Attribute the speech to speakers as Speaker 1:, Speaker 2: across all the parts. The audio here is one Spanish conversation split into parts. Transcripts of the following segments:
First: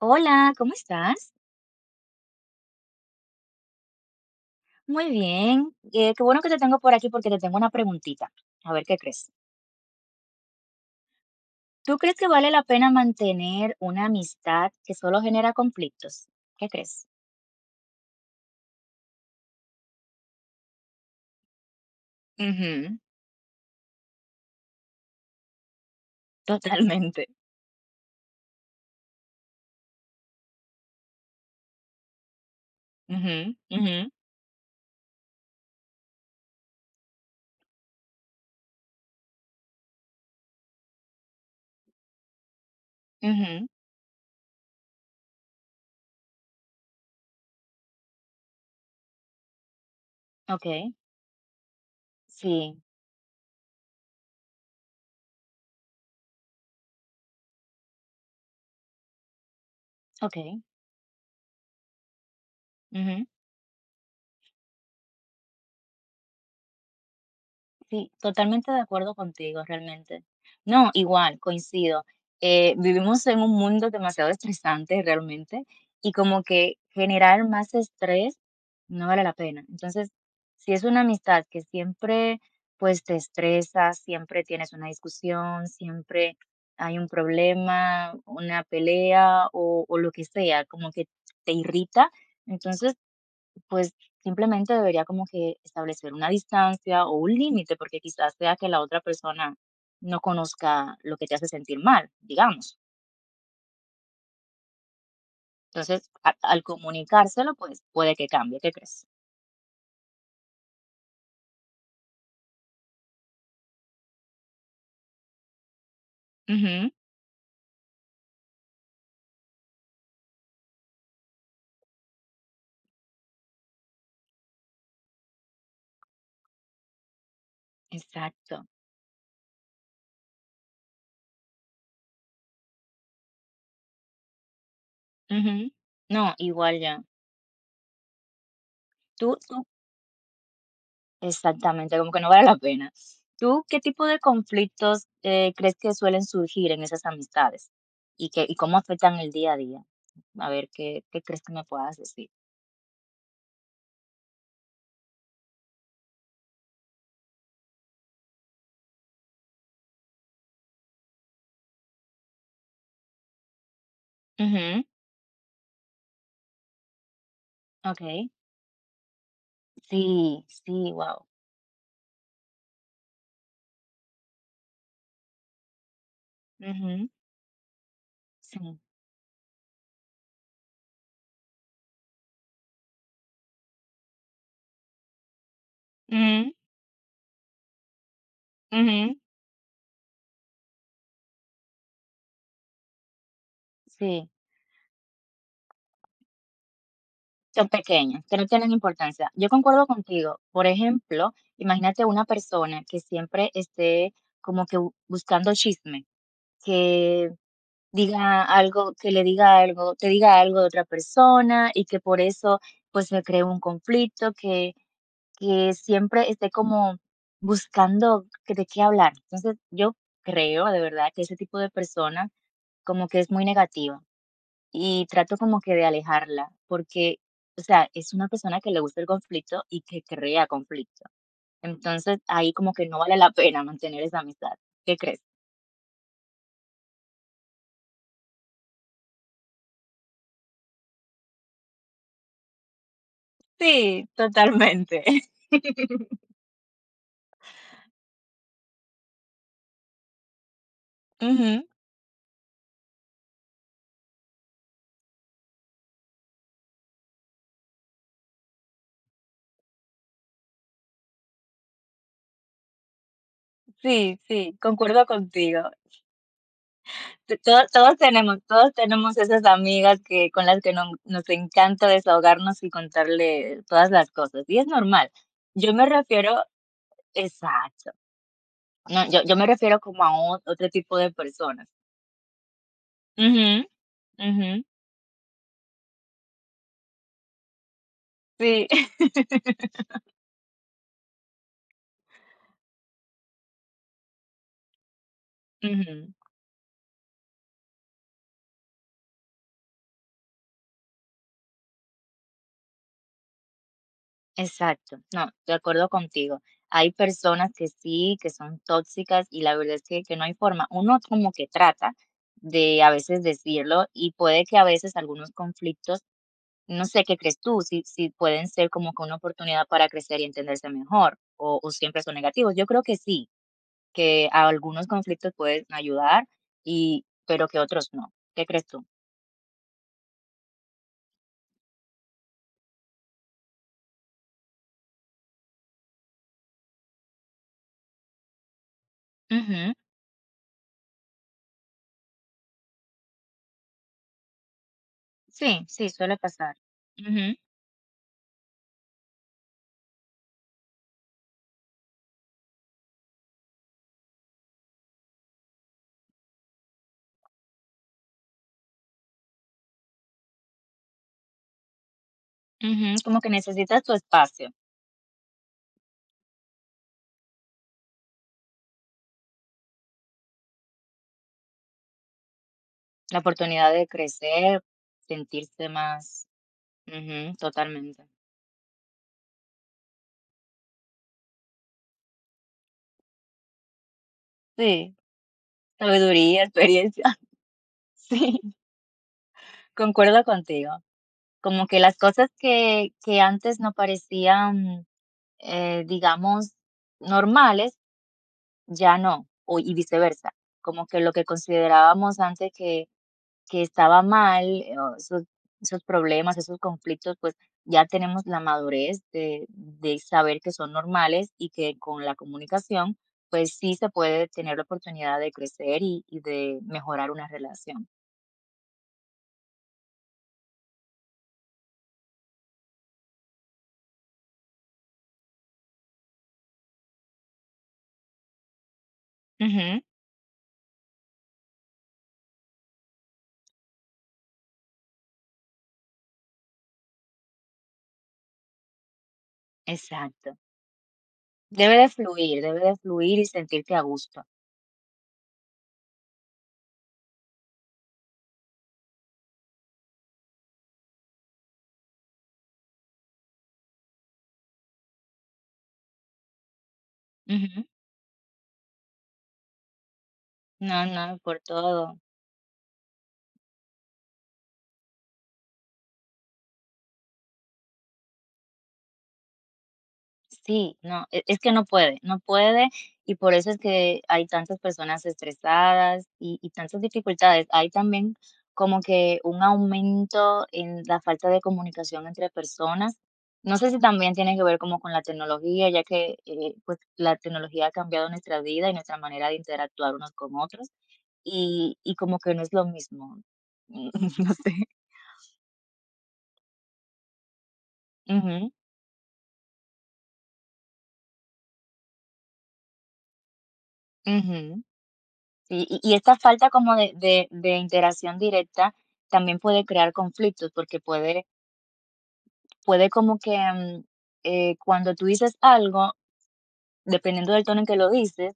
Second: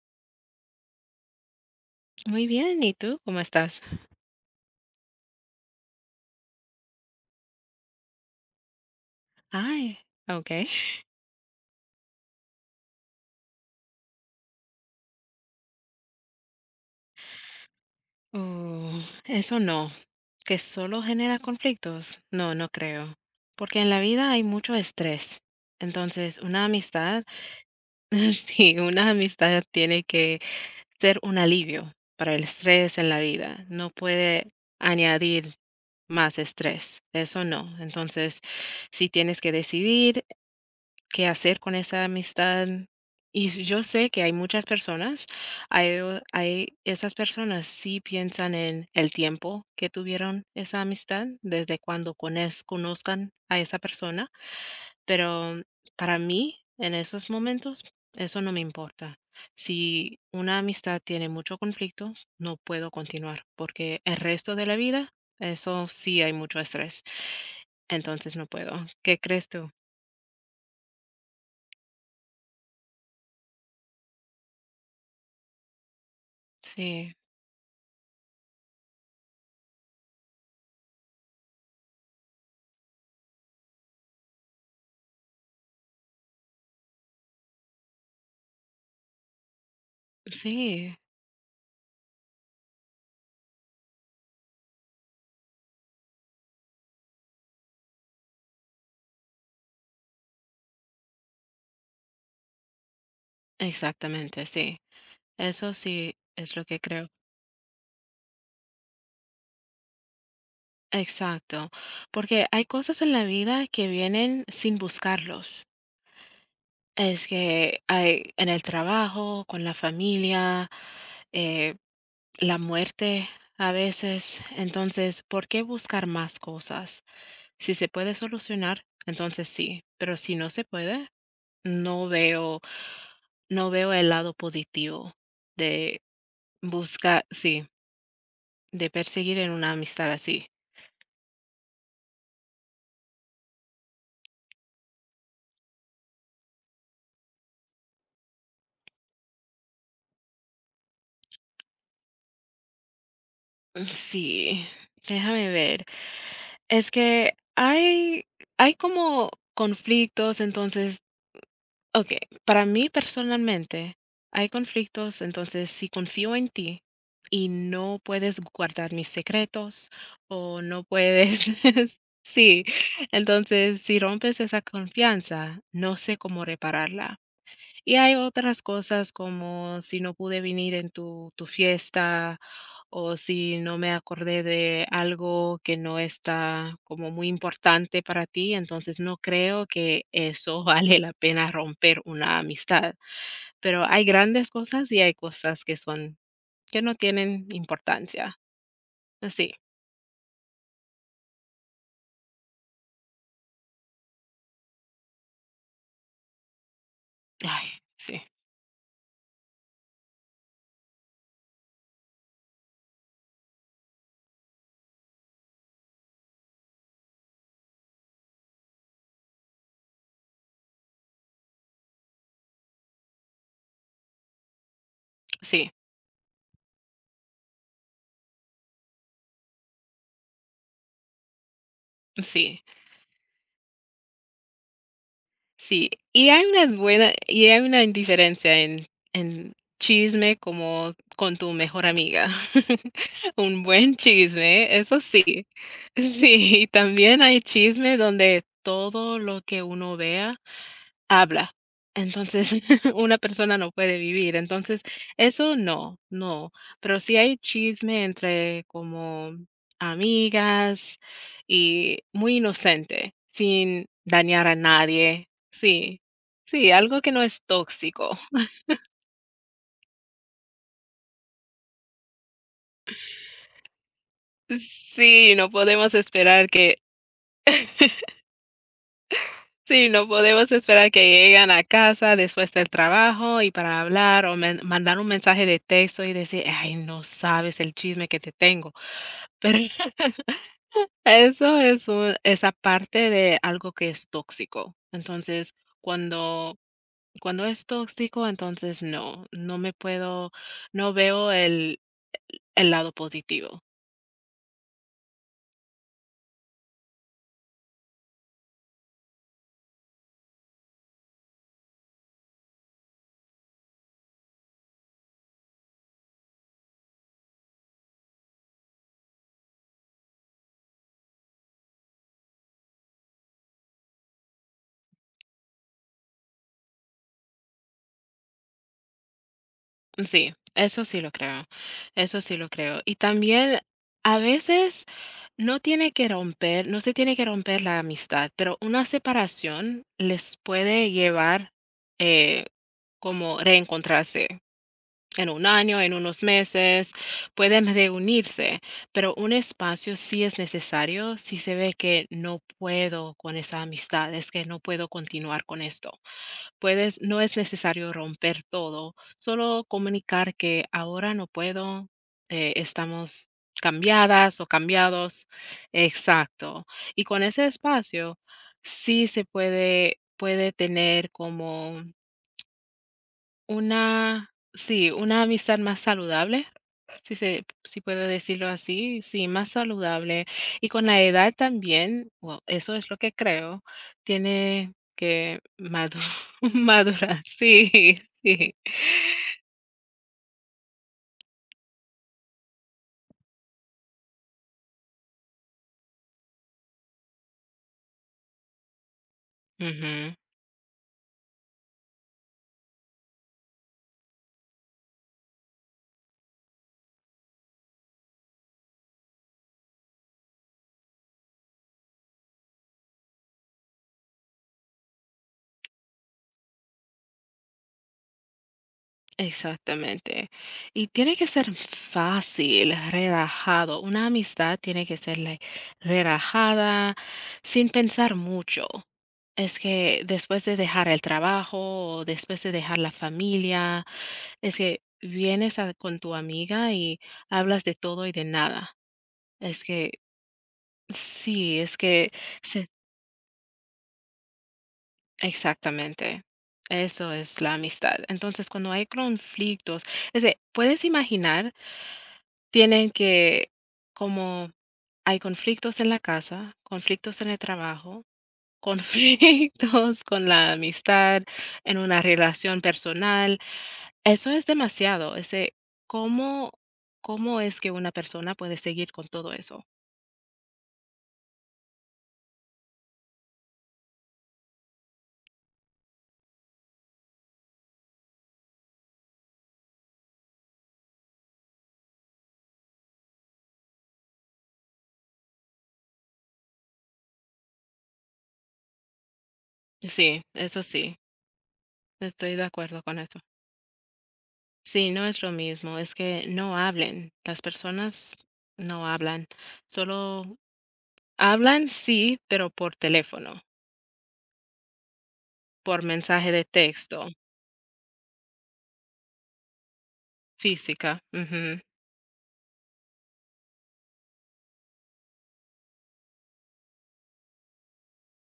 Speaker 1: Hola, ¿cómo estás?
Speaker 2: Muy bien, ¿y tú cómo estás?
Speaker 1: Muy bien. Qué bueno que te tengo por aquí porque te tengo una preguntita. A ver qué crees.
Speaker 2: Ay, okey.
Speaker 1: ¿Tú crees que vale la pena mantener una amistad que solo genera conflictos? ¿Qué crees?
Speaker 2: Uh, Eso no, ¿que solo genera conflictos? No, no
Speaker 1: Ujú,
Speaker 2: creo, porque en la vida hay mucho estrés. Entonces, una amistad
Speaker 1: totalmente.
Speaker 2: sí, una amistad tiene que ser un alivio para el estrés en la
Speaker 1: Ujú,
Speaker 2: vida, no
Speaker 1: ujú,
Speaker 2: puede añadir más estrés, eso no. Entonces, si tienes que decidir, qué hacer con esa amistad.
Speaker 1: ujú.
Speaker 2: Yo sé que hay muchas personas, hay esas personas sí piensan en el tiempo que tuvieron
Speaker 1: Ok,
Speaker 2: esa amistad, desde cuando
Speaker 1: sí,
Speaker 2: conozcan a esa persona, pero para mí, en esos momentos, eso no me importa. Si una
Speaker 1: ok.
Speaker 2: amistad tiene mucho conflicto, no puedo
Speaker 1: Ujú.
Speaker 2: continuar, porque el resto de la vida, eso sí hay mucho estrés,
Speaker 1: Sí,
Speaker 2: entonces no
Speaker 1: totalmente de
Speaker 2: puedo.
Speaker 1: acuerdo
Speaker 2: ¿Qué crees
Speaker 1: contigo,
Speaker 2: tú?
Speaker 1: realmente. No, igual, coincido. Vivimos en un mundo demasiado estresante realmente, y como que
Speaker 2: Sí,
Speaker 1: generar más estrés no vale la pena. Entonces, si es una amistad que siempre pues te estresa, siempre tienes una discusión, siempre hay un problema, una pelea o lo que sea, como
Speaker 2: sí.
Speaker 1: que te irrita, entonces pues simplemente debería como que establecer una distancia o un límite, porque quizás sea que la otra persona no conozca lo que te hace sentir mal, digamos.
Speaker 2: Exactamente, sí. Eso
Speaker 1: Entonces,
Speaker 2: sí
Speaker 1: a-
Speaker 2: es
Speaker 1: al
Speaker 2: lo que creo.
Speaker 1: comunicárselo, pues puede que cambie, ¿qué crees?
Speaker 2: Exacto. Porque hay cosas en la vida que vienen sin buscarlos.
Speaker 1: Ujú,
Speaker 2: Es que hay en el trabajo, con la familia, eh, la muerte a veces. Entonces, ¿por qué buscar más cosas? Si se puede
Speaker 1: exacto.
Speaker 2: solucionar, entonces sí. Pero si no se puede, no veo, no veo el lado positivo
Speaker 1: Ujú.
Speaker 2: de
Speaker 1: No, igual ya.
Speaker 2: buscar, sí. De
Speaker 1: Tú,
Speaker 2: perseguir en
Speaker 1: tú,
Speaker 2: una amistad así.
Speaker 1: exactamente, como que no vale la pena. ¿Tú qué tipo de conflictos crees que suelen surgir en esas amistades? ¿Y cómo afectan el día a día? A ver, ¿qué crees que me puedas decir?
Speaker 2: Sí, déjame ver. Es que hay como conflictos, entonces, ok, para mí personalmente hay
Speaker 1: Ujú,
Speaker 2: conflictos, entonces si confío en ti y no
Speaker 1: ok.
Speaker 2: puedes guardar mis secretos
Speaker 1: Sí,
Speaker 2: o no
Speaker 1: sí, wow.
Speaker 2: puedes, sí, entonces si rompes esa confianza, no sé cómo
Speaker 1: Ujú.
Speaker 2: repararla. Y hay otras
Speaker 1: Sí.
Speaker 2: cosas como si no pude venir en tu fiesta, o si no me acordé de algo que no
Speaker 1: Ujú,
Speaker 2: está como muy importante para ti, entonces
Speaker 1: ujú.
Speaker 2: no creo que eso vale la pena romper una amistad. Pero hay
Speaker 1: Sí,
Speaker 2: grandes cosas y hay cosas que son que no tienen
Speaker 1: son pequeños, que
Speaker 2: importancia.
Speaker 1: no tienen importancia. Yo
Speaker 2: Sí.
Speaker 1: concuerdo contigo. Por ejemplo, imagínate una persona que siempre esté como que bu buscando chisme, que
Speaker 2: Ay, sí,
Speaker 1: diga algo, que le diga algo, te diga algo de otra persona y que por eso, pues, se cree un conflicto, que siempre esté como buscando que de qué hablar. Entonces, yo creo de verdad que ese tipo de personas como que es muy negativa, y trato como
Speaker 2: sí,
Speaker 1: que de alejarla porque, o sea, es una persona que le gusta el conflicto y que crea conflicto. Entonces ahí
Speaker 2: sí.
Speaker 1: como que no vale la pena mantener esa amistad. ¿Qué crees?
Speaker 2: Sí, y hay una buena y hay una diferencia en chisme como con tu mejor amiga. Un buen
Speaker 1: Sí,
Speaker 2: chisme, eso
Speaker 1: totalmente.
Speaker 2: sí. Sí, y también hay chisme donde todo lo que uno vea habla.
Speaker 1: Ujú.
Speaker 2: Entonces, una persona no puede vivir. Entonces, eso no, no. Pero sí hay chisme entre como amigas y muy inocente, sin
Speaker 1: Sí,
Speaker 2: dañar a
Speaker 1: sí, concuerdo
Speaker 2: nadie.
Speaker 1: contigo.
Speaker 2: Sí, sí, algo que no
Speaker 1: T-
Speaker 2: es
Speaker 1: to- Todos,
Speaker 2: tóxico.
Speaker 1: tenemos, todos tenemos esas amigas que con las que nos encanta desahogarnos y contarle todas las cosas. Y es normal.
Speaker 2: Sí, no
Speaker 1: Yo me
Speaker 2: podemos
Speaker 1: refiero,
Speaker 2: esperar que
Speaker 1: exacto. No, yo me refiero
Speaker 2: sí,
Speaker 1: como
Speaker 2: no
Speaker 1: a o
Speaker 2: podemos
Speaker 1: otro
Speaker 2: esperar
Speaker 1: tipo
Speaker 2: que
Speaker 1: de
Speaker 2: llegan a
Speaker 1: personas.
Speaker 2: casa después del trabajo
Speaker 1: Ujú,
Speaker 2: y para hablar o
Speaker 1: ujú,
Speaker 2: men mandar un mensaje de texto y decir: "Ay, no sabes el chisme que te
Speaker 1: sí.
Speaker 2: tengo". Pero eso es un esa parte de algo que es tóxico. Entonces,
Speaker 1: Ujú,
Speaker 2: cuando cuando es tóxico, entonces no, no me puedo no veo el lado positivo.
Speaker 1: exacto. No, de acuerdo contigo. Hay personas que sí, que son tóxicas, y la verdad es que no hay forma. Uno como que trata de a veces decirlo, y puede que a veces algunos conflictos, no sé, ¿qué crees tú? Si pueden ser como que una oportunidad para crecer y entenderse mejor, o siempre son negativos. Yo creo que sí, que a algunos conflictos pueden ayudar, y pero que otros no. ¿Qué crees tú?
Speaker 2: Sí, eso sí lo creo, eso sí lo creo. Y también a veces no tiene que romper, no se tiene que romper la amistad, pero una
Speaker 1: Ujú.
Speaker 2: separación les puede llevar eh, como reencontrarse en un
Speaker 1: Sí,
Speaker 2: año,
Speaker 1: sí,
Speaker 2: en
Speaker 1: suele
Speaker 2: unos
Speaker 1: pasar.
Speaker 2: meses,
Speaker 1: Ujú,
Speaker 2: pueden reunirse, pero un espacio sí es necesario si se ve que no puedo con esa amistad, es que no puedo continuar con esto. Puedes, no es necesario romper todo, solo comunicar que ahora no puedo,
Speaker 1: ujú, como
Speaker 2: estamos
Speaker 1: que necesitas tu
Speaker 2: cambiadas o
Speaker 1: espacio,
Speaker 2: cambiados. Exacto. Y con ese espacio sí se puede, puede tener como
Speaker 1: la oportunidad de
Speaker 2: una,
Speaker 1: crecer,
Speaker 2: sí, una amistad
Speaker 1: sentirse
Speaker 2: más
Speaker 1: más,
Speaker 2: saludable si
Speaker 1: ujú,
Speaker 2: se si puedo
Speaker 1: totalmente.
Speaker 2: decirlo así, sí, más saludable. Y con la edad también, bueno, eso es lo que creo, tiene
Speaker 1: Sí,
Speaker 2: que madu
Speaker 1: sabiduría, experiencia.
Speaker 2: madurar, sí,
Speaker 1: Sí,
Speaker 2: sí.
Speaker 1: concuerdo contigo. Como que las cosas que antes no parecían, digamos, normales. Ya no, o y
Speaker 2: Ujú,
Speaker 1: viceversa, como que lo que considerábamos antes que estaba mal, o esos problemas, esos conflictos, pues, ya tenemos la madurez de saber que son normales, y que con la comunicación, pues, sí se puede tener la oportunidad de crecer y de mejorar una relación.
Speaker 2: exactamente. Y tiene que ser fácil, relajado. Una amistad tiene que ser, like, relajada, sin pensar mucho. Es
Speaker 1: Ujú,
Speaker 2: que después de dejar el trabajo, o después de dejar la familia. Es que vienes a con tu amiga y hablas de todo y de nada. Es que
Speaker 1: exacto.
Speaker 2: sí, es que
Speaker 1: Debe
Speaker 2: se
Speaker 1: de fluir y sentirte a gusto.
Speaker 2: exactamente. Eso es la amistad. Entonces, cuando hay conflictos, es de puedes imaginar, tienen que como hay conflictos en la casa, conflictos en el
Speaker 1: Ujú.
Speaker 2: trabajo, conflictos con la
Speaker 1: No, no,
Speaker 2: amistad,
Speaker 1: por
Speaker 2: en
Speaker 1: todo.
Speaker 2: una relación personal. Eso es demasiado, ese ¿cómo cómo es que una persona puede seguir con todo eso?
Speaker 1: Sí, no, es que no puede, no puede, y por eso es que hay tantas personas estresadas y tantas dificultades. Hay también como que un aumento en la falta de comunicación entre personas. No sé si también tiene que ver como con la tecnología, ya que, pues, la tecnología ha cambiado nuestra vida y nuestra manera de interactuar unos
Speaker 2: Sí,
Speaker 1: con
Speaker 2: eso
Speaker 1: otros,
Speaker 2: sí,
Speaker 1: y como que
Speaker 2: estoy
Speaker 1: no
Speaker 2: de
Speaker 1: es lo
Speaker 2: acuerdo con eso.
Speaker 1: mismo. No sé.
Speaker 2: Sí, no es lo mismo, es que no hablen, las personas
Speaker 1: Ujú,
Speaker 2: no hablan, solo hablan, sí, pero por teléfono,
Speaker 1: ujú. Sí, y,
Speaker 2: por
Speaker 1: y esta
Speaker 2: mensaje de
Speaker 1: falta como de,
Speaker 2: texto,
Speaker 1: de, de interacción directa también puede crear conflictos, porque
Speaker 2: física,
Speaker 1: puede,
Speaker 2: ujú,
Speaker 1: puede como que cuando tú dices algo, dependiendo del tono en que lo dices,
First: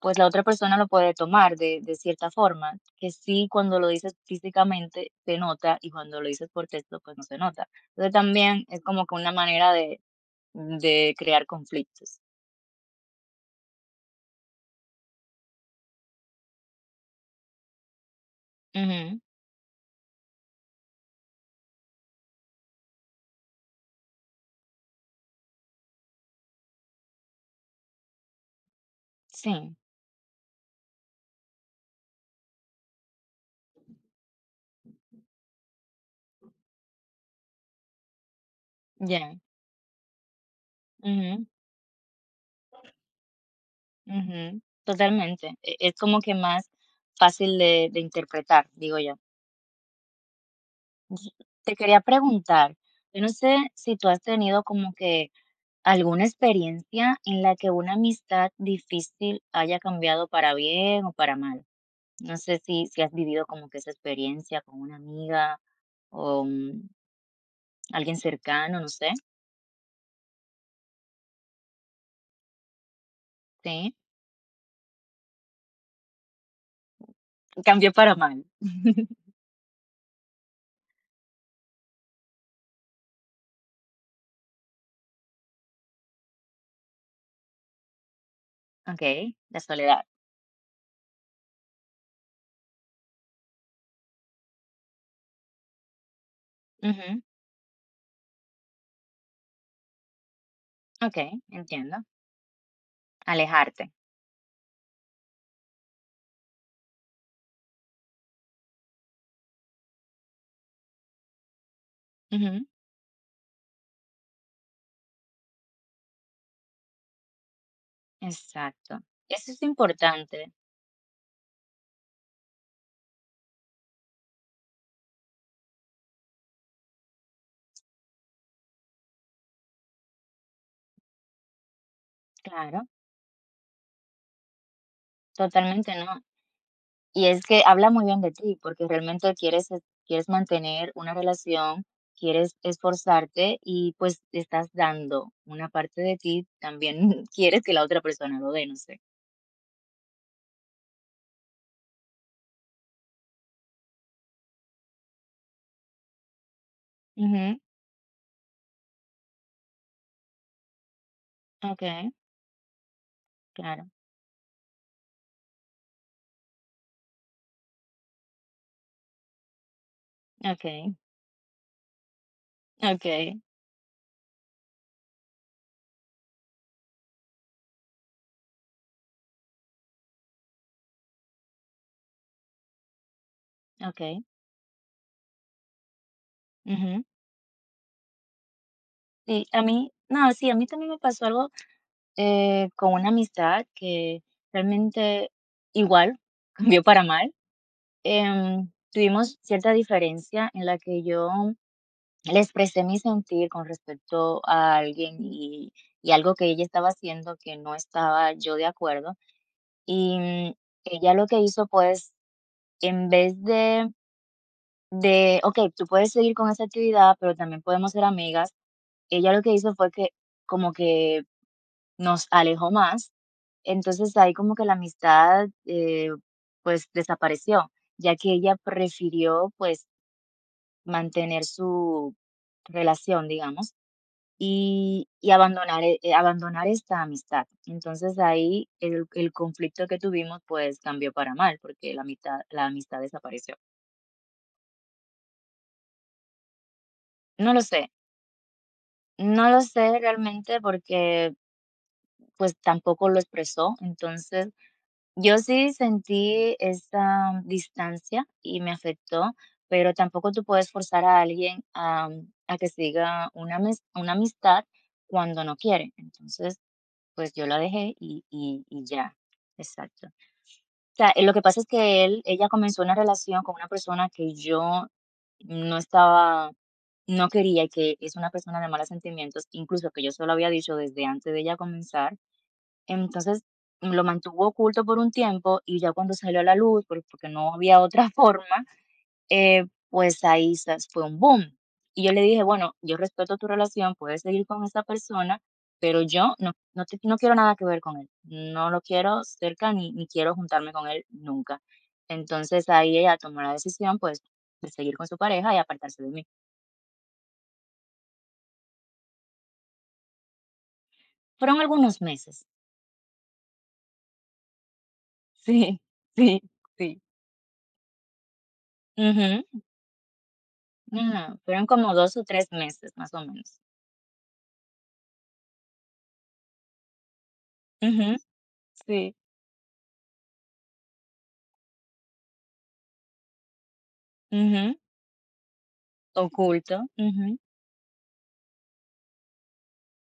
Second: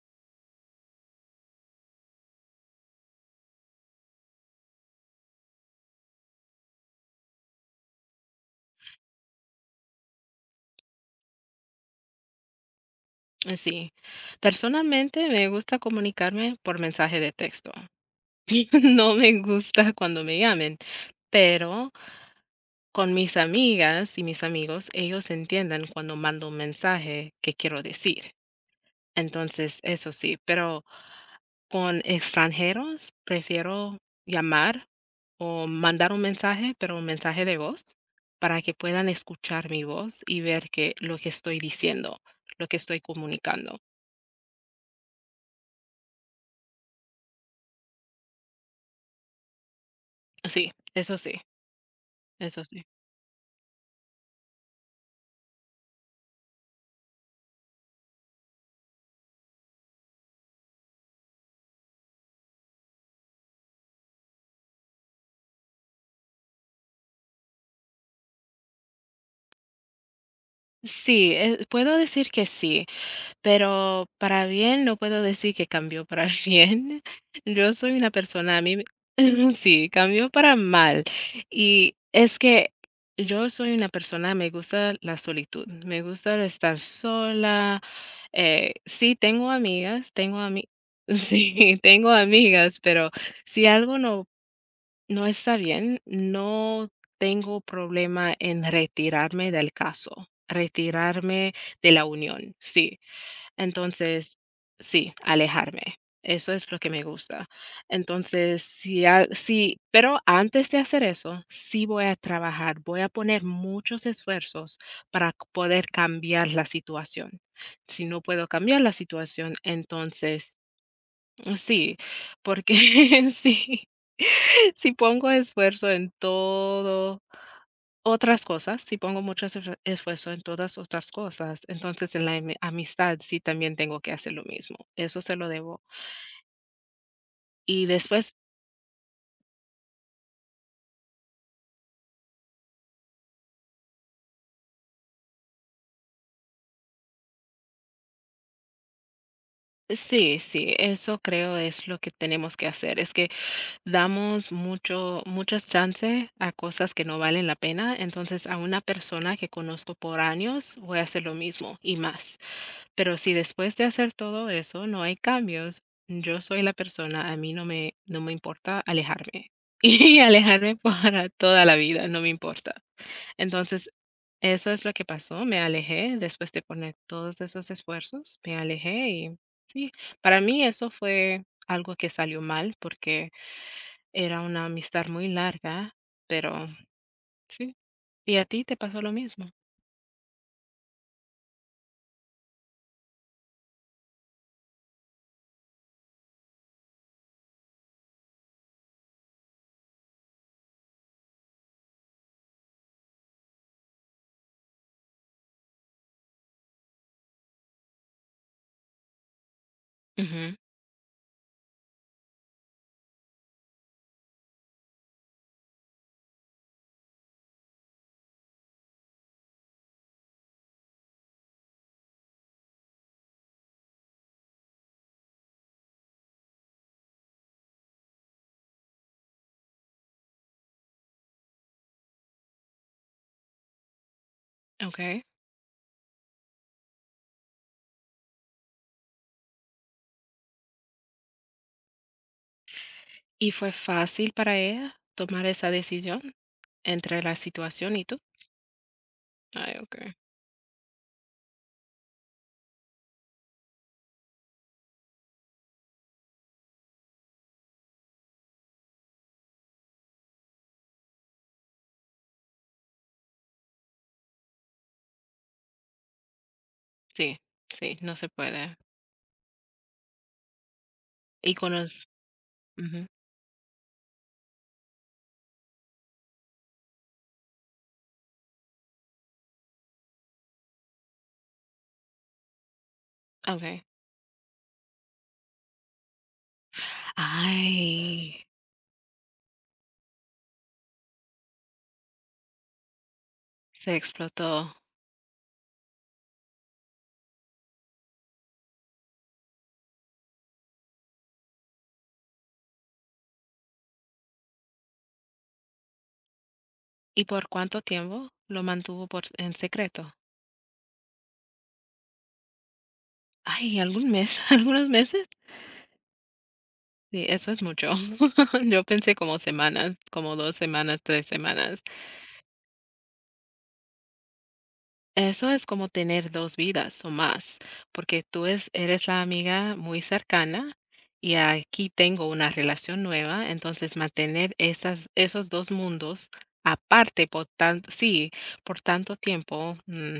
Speaker 1: pues la otra persona lo puede tomar de cierta forma, que sí cuando lo dices físicamente se nota, y cuando lo dices por texto pues no se nota. Entonces también es como que una manera de crear conflictos.
Speaker 2: sí. Personalmente, me gusta comunicarme por mensaje de texto. No
Speaker 1: Ujú.
Speaker 2: me gusta cuando me llamen, pero con mis amigas y mis amigos, ellos entienden cuando mando un mensaje que quiero decir.
Speaker 1: Sí,
Speaker 2: Entonces, eso sí, pero con extranjeros prefiero llamar o mandar un mensaje, pero un mensaje de voz, para que puedan
Speaker 1: ya.
Speaker 2: escuchar mi voz y ver que lo que
Speaker 1: Ujú.
Speaker 2: estoy diciendo, lo que estoy comunicando.
Speaker 1: Ujú, totalmente. Es como que más fácil de interpretar, digo yo.
Speaker 2: Sí, eso sí,
Speaker 1: Entonces, te quería
Speaker 2: eso
Speaker 1: preguntar,
Speaker 2: sí.
Speaker 1: yo no sé si tú has tenido como que alguna experiencia en la que una amistad difícil haya cambiado para bien o para mal. No sé si has vivido como que esa experiencia con una amiga o alguien cercano, no sé.
Speaker 2: Sí, puedo decir que sí.
Speaker 1: Sí,
Speaker 2: Pero para bien no puedo decir que cambió para bien. Yo
Speaker 1: cambió
Speaker 2: soy una
Speaker 1: para mal.
Speaker 2: persona, a mí me sí, cambió para mal. Y es que yo soy una persona, me gusta la solitud, me gusta el estar sola. Sí,
Speaker 1: Ok,
Speaker 2: tengo
Speaker 1: la soledad.
Speaker 2: amigas, tengo ami sí, tengo amigas, pero si algo no no está bien, no
Speaker 1: Ujú.
Speaker 2: tengo problema en retirarme del caso,
Speaker 1: Ok,
Speaker 2: retirarme de
Speaker 1: entiendo.
Speaker 2: la unión, sí.
Speaker 1: Alejarte.
Speaker 2: Entonces, sí, alejarme. Eso es lo que me gusta. Entonces, sí, sí, pero antes de hacer eso, sí voy a
Speaker 1: Ujú.
Speaker 2: trabajar, voy a poner muchos esfuerzos para c poder cambiar la situación. Si no puedo cambiar la
Speaker 1: Exacto. Eso
Speaker 2: situación,
Speaker 1: es importante,
Speaker 2: entonces, sí, porque sí, si pongo esfuerzo en todo otras cosas, si pongo mucho esfuerzo en todas otras cosas, entonces en la
Speaker 1: claro,
Speaker 2: amistad sí también tengo que hacer lo mismo, eso se lo debo.
Speaker 1: totalmente, ¿no? Y es que
Speaker 2: Y
Speaker 1: habla muy bien de
Speaker 2: después
Speaker 1: ti, porque realmente quieres, quieres mantener una relación, quieres esforzarte, y pues estás dando una parte de ti, también quieres que la otra persona lo dé, no sé.
Speaker 2: sí, sí, eso creo es lo que tenemos que hacer, es que damos mucho muchas chances a cosas que no valen la
Speaker 1: Ujú.
Speaker 2: pena, entonces a una persona que conozco por años voy a hacer lo mismo
Speaker 1: Ok,
Speaker 2: y más. Pero si después de
Speaker 1: claro,
Speaker 2: hacer todo eso no hay cambios, yo soy la persona, a mí no me importa alejarme, y alejarme
Speaker 1: ok,
Speaker 2: para toda la vida, no me importa.
Speaker 1: ok,
Speaker 2: Entonces, eso es lo que pasó, me alejé después de poner todos esos esfuerzos, me alejé y sí, para mí eso fue algo que salió mal, porque
Speaker 1: ok.
Speaker 2: era una amistad muy larga, pero
Speaker 1: Ujú.
Speaker 2: sí. ¿Y a ti te pasó lo
Speaker 1: Sí,
Speaker 2: mismo?
Speaker 1: a mí, no, sí, a mí también me pasó algo, con una amistad que realmente, igual, cambió para mal. Tuvimos cierta diferencia en la que yo le expresé mi sentir con respecto a alguien, y algo que ella estaba haciendo que no estaba yo de acuerdo. Y
Speaker 2: Ujú,
Speaker 1: ella lo que hizo, pues, en vez de, ok, tú puedes seguir con esa actividad, pero también podemos ser amigas, ella lo que hizo fue que como que nos alejó más. Entonces ahí como que la amistad, pues, desapareció, ya que ella prefirió pues mantener su relación, digamos, y,
Speaker 2: okey.
Speaker 1: y abandonar, abandonar esta amistad. Entonces ahí el conflicto que tuvimos pues cambió para mal porque la amistad
Speaker 2: ¿Y
Speaker 1: desapareció.
Speaker 2: fue fácil para ella tomar esa decisión? Entre la
Speaker 1: No lo sé,
Speaker 2: situación y tú.
Speaker 1: no lo
Speaker 2: Ay,
Speaker 1: sé
Speaker 2: okay.
Speaker 1: realmente porque pues tampoco lo expresó. Entonces yo sí sentí esa distancia y me afectó, pero tampoco tú puedes forzar a alguien a que siga una amistad cuando no quiere. Entonces, pues
Speaker 2: Sí,
Speaker 1: yo la dejé
Speaker 2: sí, no
Speaker 1: y
Speaker 2: se
Speaker 1: y
Speaker 2: puede.
Speaker 1: y ya. Exacto. O sea, lo que
Speaker 2: Y
Speaker 1: pasa es
Speaker 2: con
Speaker 1: que
Speaker 2: los
Speaker 1: él ella comenzó una
Speaker 2: ujú,
Speaker 1: relación con una persona que yo no estaba no quería, y que es una persona de malos sentimientos, incluso que yo se lo había dicho desde antes de ella comenzar. Entonces,
Speaker 2: okey.
Speaker 1: lo mantuvo oculto por un tiempo, y ya cuando salió a la luz, porque no había otra
Speaker 2: Ay,
Speaker 1: forma, pues ahí sas fue un boom. Y yo le dije: "Bueno, yo respeto tu
Speaker 2: se
Speaker 1: relación, puedes seguir con
Speaker 2: explotó.
Speaker 1: esa persona, pero yo no quiero nada que ver con él. No lo quiero cerca ni quiero juntarme con él nunca". Entonces, ahí ella tomó la decisión, pues, de seguir con su pareja y apartarse de mí.
Speaker 2: ¿Y por cuánto tiempo lo mantuvo por en secreto?
Speaker 1: Fueron algunos meses.
Speaker 2: Ay, ¿algún mes? ¿Algunos meses?
Speaker 1: Sí, sí, sí.
Speaker 2: Sí, eso es mucho. Yo pensé como
Speaker 1: Ujú.
Speaker 2: semanas, como 2 semanas, 3
Speaker 1: No, fueron
Speaker 2: semanas.
Speaker 1: como 2 o 3 meses, más o menos.
Speaker 2: Eso es como tener 2 vidas o más,
Speaker 1: Ujú.
Speaker 2: porque tú es eres
Speaker 1: Sí.
Speaker 2: la amiga muy cercana y aquí tengo una relación nueva, entonces mantener
Speaker 1: Ujú.
Speaker 2: esas esos 2 mundos
Speaker 1: Oculto.
Speaker 2: aparte
Speaker 1: Ujú.
Speaker 2: por tan sí, por tanto tiempo,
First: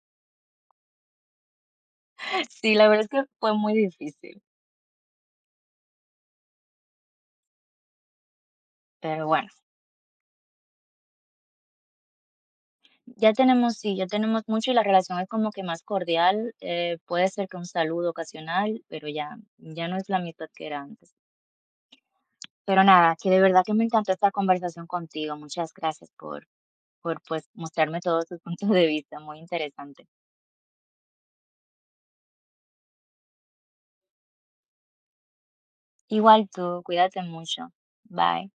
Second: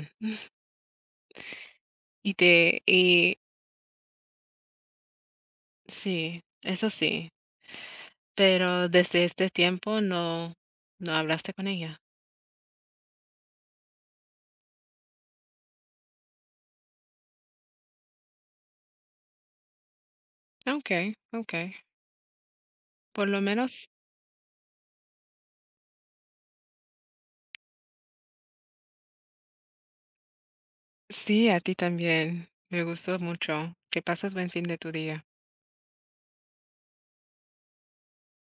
Speaker 2: y
Speaker 1: Sí,
Speaker 2: te
Speaker 1: la verdad es que
Speaker 2: y
Speaker 1: fue muy difícil.
Speaker 2: sí, eso sí, pero desde
Speaker 1: Pero
Speaker 2: este
Speaker 1: bueno,
Speaker 2: tiempo no no hablaste con ella.
Speaker 1: ya tenemos, sí, ya tenemos mucho, y la relación es como que más cordial. Puede ser que un saludo ocasional, pero ya, ya no es la amistad que era
Speaker 2: Okay,
Speaker 1: antes.
Speaker 2: okay.
Speaker 1: Pero nada,
Speaker 2: Por
Speaker 1: que
Speaker 2: lo
Speaker 1: de verdad que me
Speaker 2: menos
Speaker 1: encantó esta conversación contigo. Muchas gracias por pues mostrarme todos tus puntos de vista, muy interesante.
Speaker 2: sí, a ti también. Me gustó mucho. Que pases buen fin de tu día.
Speaker 1: Igual tú, cuídate mucho. Bye.